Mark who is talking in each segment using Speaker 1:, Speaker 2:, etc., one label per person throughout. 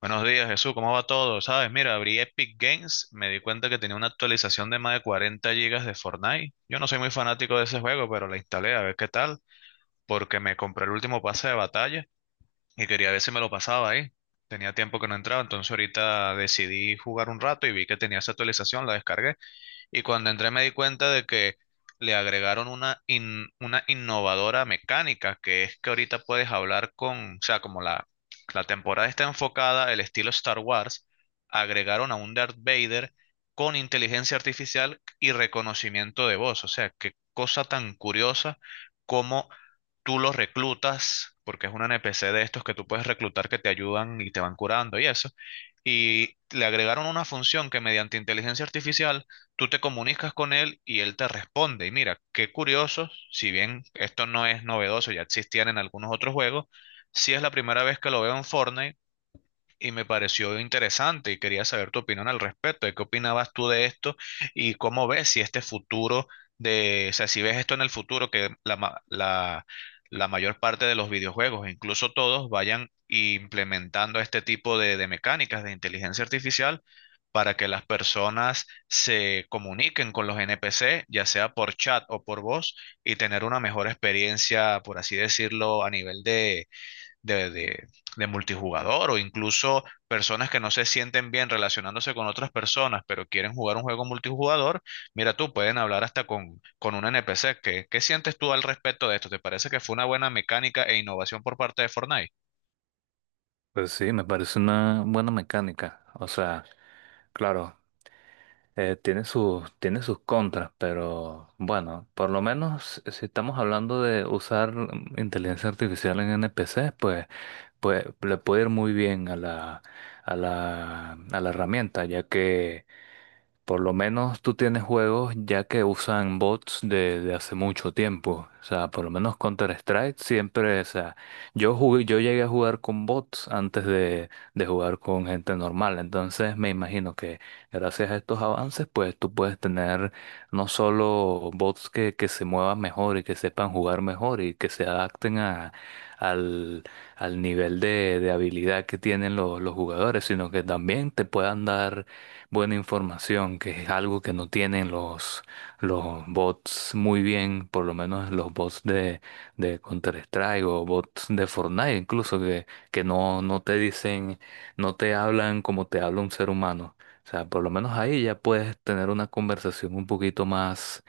Speaker 1: Buenos días, Jesús, ¿cómo va todo? Sabes, mira, abrí Epic Games, me di cuenta que tenía una actualización de más de 40 gigas de Fortnite. Yo no soy muy fanático de ese juego, pero la instalé a ver qué tal, porque me compré el último pase de batalla y quería ver si me lo pasaba ahí. Tenía tiempo que no entraba, entonces ahorita decidí jugar un rato y vi que tenía esa actualización, la descargué. Y cuando entré me di cuenta de que le agregaron una, una innovadora mecánica, que es que ahorita puedes hablar con, o sea, la temporada está enfocada, el estilo Star Wars, agregaron a un Darth Vader con inteligencia artificial y reconocimiento de voz. O sea, qué cosa tan curiosa como tú los reclutas, porque es un NPC de estos que tú puedes reclutar que te ayudan y te van curando y eso. Y le agregaron una función que mediante inteligencia artificial tú te comunicas con él y él te responde. Y mira, qué curioso, si bien esto no es novedoso, ya existían en algunos otros juegos, sí es la primera vez que lo veo en Fortnite y me pareció interesante y quería saber tu opinión al respecto, de qué opinabas tú de esto y cómo ves si este futuro de, o sea, si ves esto en el futuro, que la mayor parte de los videojuegos, incluso todos, vayan implementando este tipo de mecánicas de inteligencia artificial para que las personas se comuniquen con los NPC, ya sea por chat o por voz, y tener una mejor experiencia, por así decirlo, a nivel de de, de- de multijugador o incluso personas que no se sienten bien relacionándose con otras personas, pero quieren jugar un juego multijugador, mira tú, pueden hablar hasta con un NPC. ¿Qué, qué sientes tú al respecto de esto? ¿Te parece que fue una buena mecánica e innovación por parte de Fortnite?
Speaker 2: Pues sí, me parece una buena mecánica. O sea, claro, tiene sus contras, pero bueno, por lo menos si estamos hablando de usar inteligencia artificial en NPC, pues le puede ir muy bien a la herramienta, ya que por lo menos tú tienes juegos ya que usan bots de hace mucho tiempo. O sea, por lo menos Counter-Strike siempre, o sea, yo llegué a jugar con bots antes de jugar con gente normal. Entonces me imagino que gracias a estos avances, pues tú puedes tener no solo bots que se muevan mejor y que sepan jugar mejor y que se adapten al, al nivel de habilidad que tienen los jugadores, sino que también te puedan dar buena información, que es algo que no tienen los bots muy bien, por lo menos los bots de Counter-Strike o bots de Fortnite incluso, que no te dicen, no te hablan como te habla un ser humano. O sea, por lo menos ahí ya puedes tener una conversación un poquito más,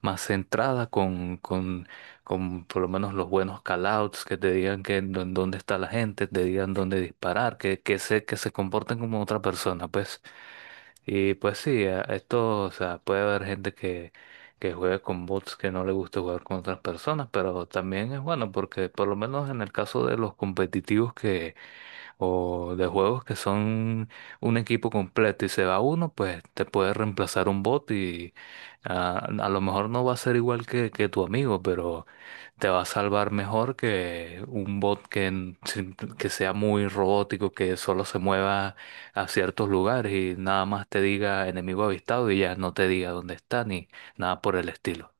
Speaker 2: más centrada con por lo menos los buenos callouts, que te digan que en dónde está la gente, te digan dónde disparar, que se comporten como otra persona, pues. Y pues sí, esto, o sea, puede haber gente que juegue con bots que no le gusta jugar con otras personas, pero también es bueno porque por lo menos en el caso de los competitivos o de juegos que son un equipo completo y se va uno, pues te puede reemplazar un bot y a lo mejor no va a ser igual que tu amigo, pero te va a salvar mejor que un bot que, en- sin- que sea muy robótico, que solo se mueva a ciertos lugares y nada más te diga enemigo avistado y ya no te diga dónde está ni nada por el estilo.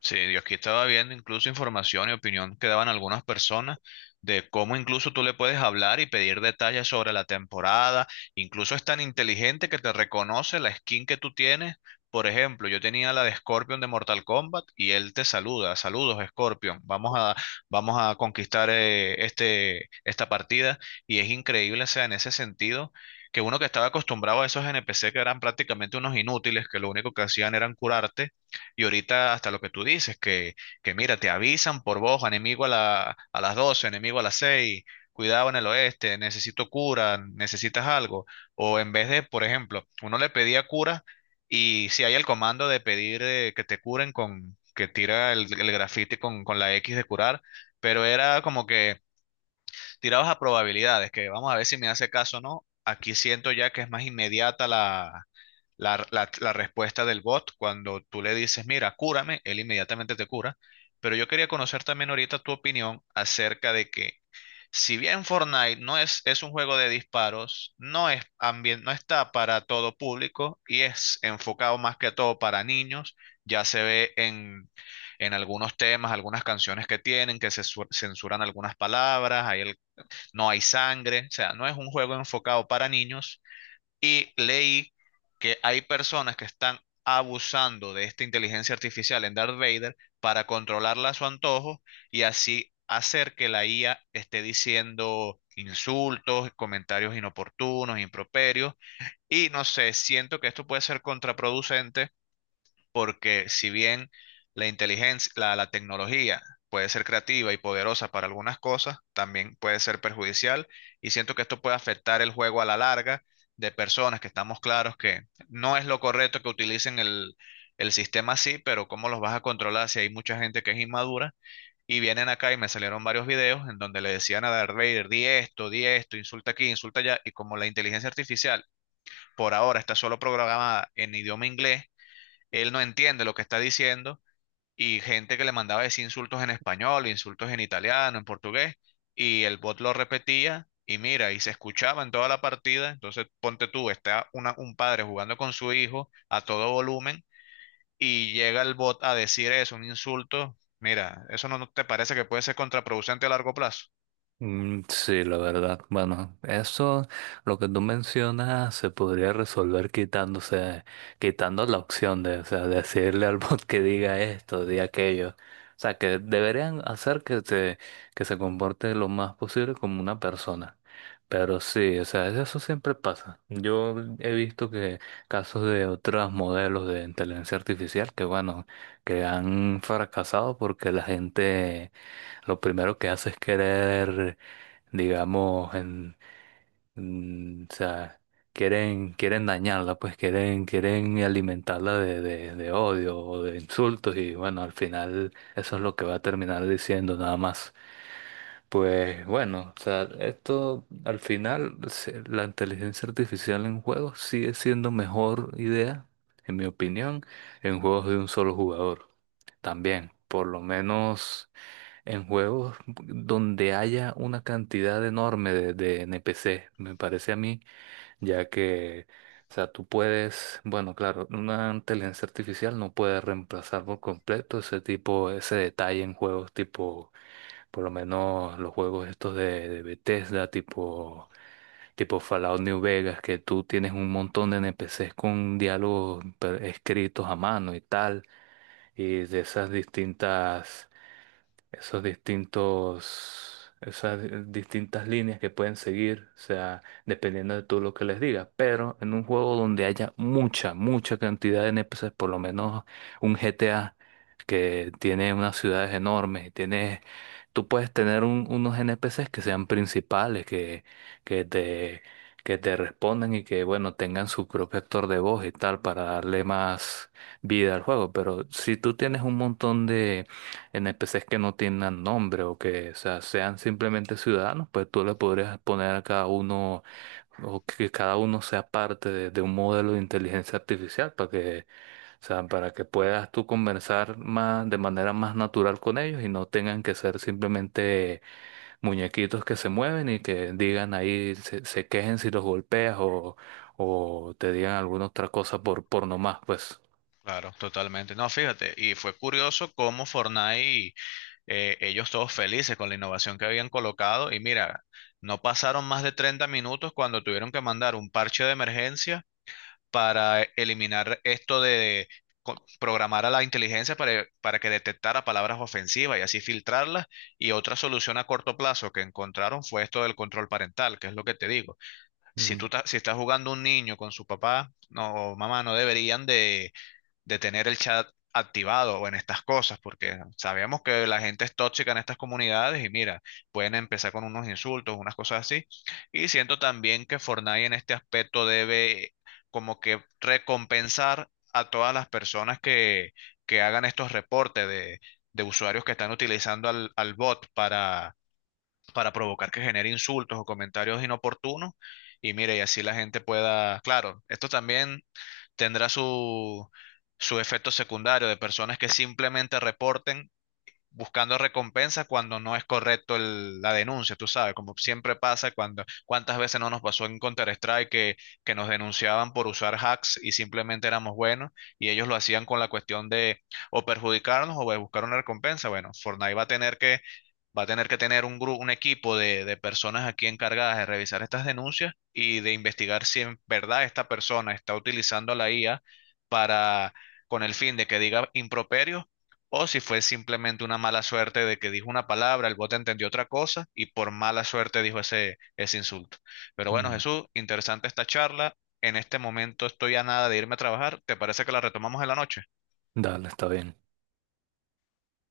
Speaker 1: Sí, yo aquí estaba viendo incluso información y opinión que daban algunas personas de cómo incluso tú le puedes hablar y pedir detalles sobre la temporada. Incluso es tan inteligente que te reconoce la skin que tú tienes. Por ejemplo, yo tenía la de Scorpion de Mortal Kombat y él te saluda. Saludos, Scorpion. Vamos a conquistar este, esta partida. Y es increíble, o sea, en ese sentido, que uno que estaba acostumbrado a esos NPC que eran prácticamente unos inútiles, que lo único que hacían eran curarte y ahorita hasta lo que tú dices, que mira, te avisan por voz, enemigo a las 12, enemigo a las 6, cuidado en el oeste, necesito cura, necesitas algo. O en vez de, por ejemplo, uno le pedía cura y si hay el comando de pedir que te curen con, que tira el grafiti con la X de curar, pero era como que tirabas a probabilidades, que vamos a ver si me hace caso o no. Aquí siento ya que es más inmediata la respuesta del bot cuando tú le dices, mira, cúrame, él inmediatamente te cura. Pero yo quería conocer también ahorita tu opinión acerca de que, si bien Fortnite no es, es un juego de disparos, no está para todo público y es enfocado más que todo para niños, ya se ve en algunos temas, algunas canciones que tienen, que censuran algunas palabras, no hay sangre, o sea, no es un juego enfocado para niños y leí que hay personas que están abusando de esta inteligencia artificial en Darth Vader para controlarla a su antojo y así hacer que la IA esté diciendo insultos, comentarios inoportunos, improperios. Y no sé, siento que esto puede ser contraproducente porque si bien la tecnología puede ser creativa y poderosa para algunas cosas, también puede ser perjudicial y siento que esto puede afectar el juego a la larga de personas que estamos claros que no es lo correcto que utilicen el sistema así, pero ¿cómo los vas a controlar si hay mucha gente que es inmadura? Y vienen acá y me salieron varios videos en donde le decían a Darth Vader, di esto, insulta aquí, insulta allá, y como la inteligencia artificial por ahora está solo programada en idioma inglés, él no entiende lo que está diciendo y gente que le mandaba decir insultos en español, insultos en italiano, en portugués, y el bot lo repetía y mira, y se escuchaba en toda la partida. Entonces, ponte tú, está un padre jugando con su hijo a todo volumen y llega el bot a decir eso, un insulto. Mira, ¿eso no te parece que puede ser contraproducente a largo plazo?
Speaker 2: Mm, sí, la verdad. Bueno, eso, lo que tú mencionas, se podría resolver quitando la opción de, o sea, decirle al bot que diga esto, diga aquello. O sea, que deberían hacer que se comporte lo más posible como una persona. Pero sí, o sea, eso siempre pasa. Yo he visto que casos de otros modelos de inteligencia artificial que, bueno, que han fracasado porque la gente lo primero que hace es querer digamos, o sea, quieren dañarla, pues quieren alimentarla de odio o de insultos y bueno, al final eso es lo que va a terminar diciendo nada más. Pues bueno, o sea, esto al final, la inteligencia artificial en juegos sigue siendo mejor idea, en mi opinión, en juegos de un solo jugador. También, por lo menos. En juegos donde haya una cantidad enorme de NPC, me parece a mí, ya que, o sea, tú puedes, bueno, claro, una inteligencia artificial no puede reemplazar por completo ese detalle en juegos tipo, por lo menos los juegos estos de Bethesda, tipo Fallout New Vegas, que tú tienes un montón de NPCs con diálogos escritos a mano y tal, y de esas distintas esos distintos, esas di- distintas líneas que pueden seguir, o sea, dependiendo de tú lo que les digas. Pero en un juego donde haya mucha cantidad de n p NPCs, por lo menos un GTA que tiene unas ciudades enormes, tú puedes tener unos n p NPCs que sean principales, que te que te respondan y que, bueno, tengan su propio actor de voz y tal para darle más vida al juego. Pero si tú tienes un montón de NPCs que no tengan nombre o que, o sea, sean simplemente ciudadanos, pues tú le podrías poner a cada uno o que cada uno sea parte de un modelo de inteligencia artificial para que, o sea, para que puedas tú conversar más de manera más natural con ellos y no tengan que ser simplemente muñequitos que se mueven y que digan ahí, se quejen si los golpeas o te digan alguna otra cosa por nomás, pues.
Speaker 1: Claro, totalmente. No, fíjate, y fue curioso cómo Fortnite ellos todos felices con la innovación que habían colocado y mira, no pasaron más de 30 minutos cuando tuvieron que mandar un parche de emergencia para eliminar esto de programar a la inteligencia para que detectara palabras ofensivas y así filtrarlas. Y otra solución a corto plazo que encontraron fue esto del control parental, que es lo que te digo. Si
Speaker 2: Mm,
Speaker 1: si estás jugando un niño con su papá no, o mamá, no deberían de tener el chat activado o en estas cosas, porque sabemos que la gente es tóxica en estas comunidades y mira, pueden empezar con unos insultos, unas cosas así. Y siento también que Fortnite en este aspecto debe como que recompensar a todas las personas que hagan estos reportes de usuarios que están utilizando al bot para provocar que genere insultos o comentarios inoportunos. Y mire, y así la gente pueda, claro, esto también tendrá su, su efecto secundario de personas que simplemente reporten buscando recompensa cuando no es correcto la denuncia, tú sabes, como siempre pasa cuando, cuántas veces no nos pasó en Counter-Strike que nos denunciaban por usar hacks y simplemente éramos buenos y ellos lo hacían con la cuestión de o perjudicarnos o de buscar una recompensa. Bueno, Fortnite va a tener va a tener que tener un grupo, un equipo de personas aquí encargadas de revisar estas denuncias y de investigar si en verdad esta persona está utilizando la IA para, con el fin de que diga improperios o si fue simplemente una mala suerte de que dijo una palabra, el bot entendió otra cosa y por mala suerte dijo ese insulto. Pero bueno,
Speaker 2: mm.
Speaker 1: Jesús, interesante esta charla. En este momento estoy a nada de irme a trabajar. ¿Te parece que la retomamos en la noche?
Speaker 2: Dale, está bien.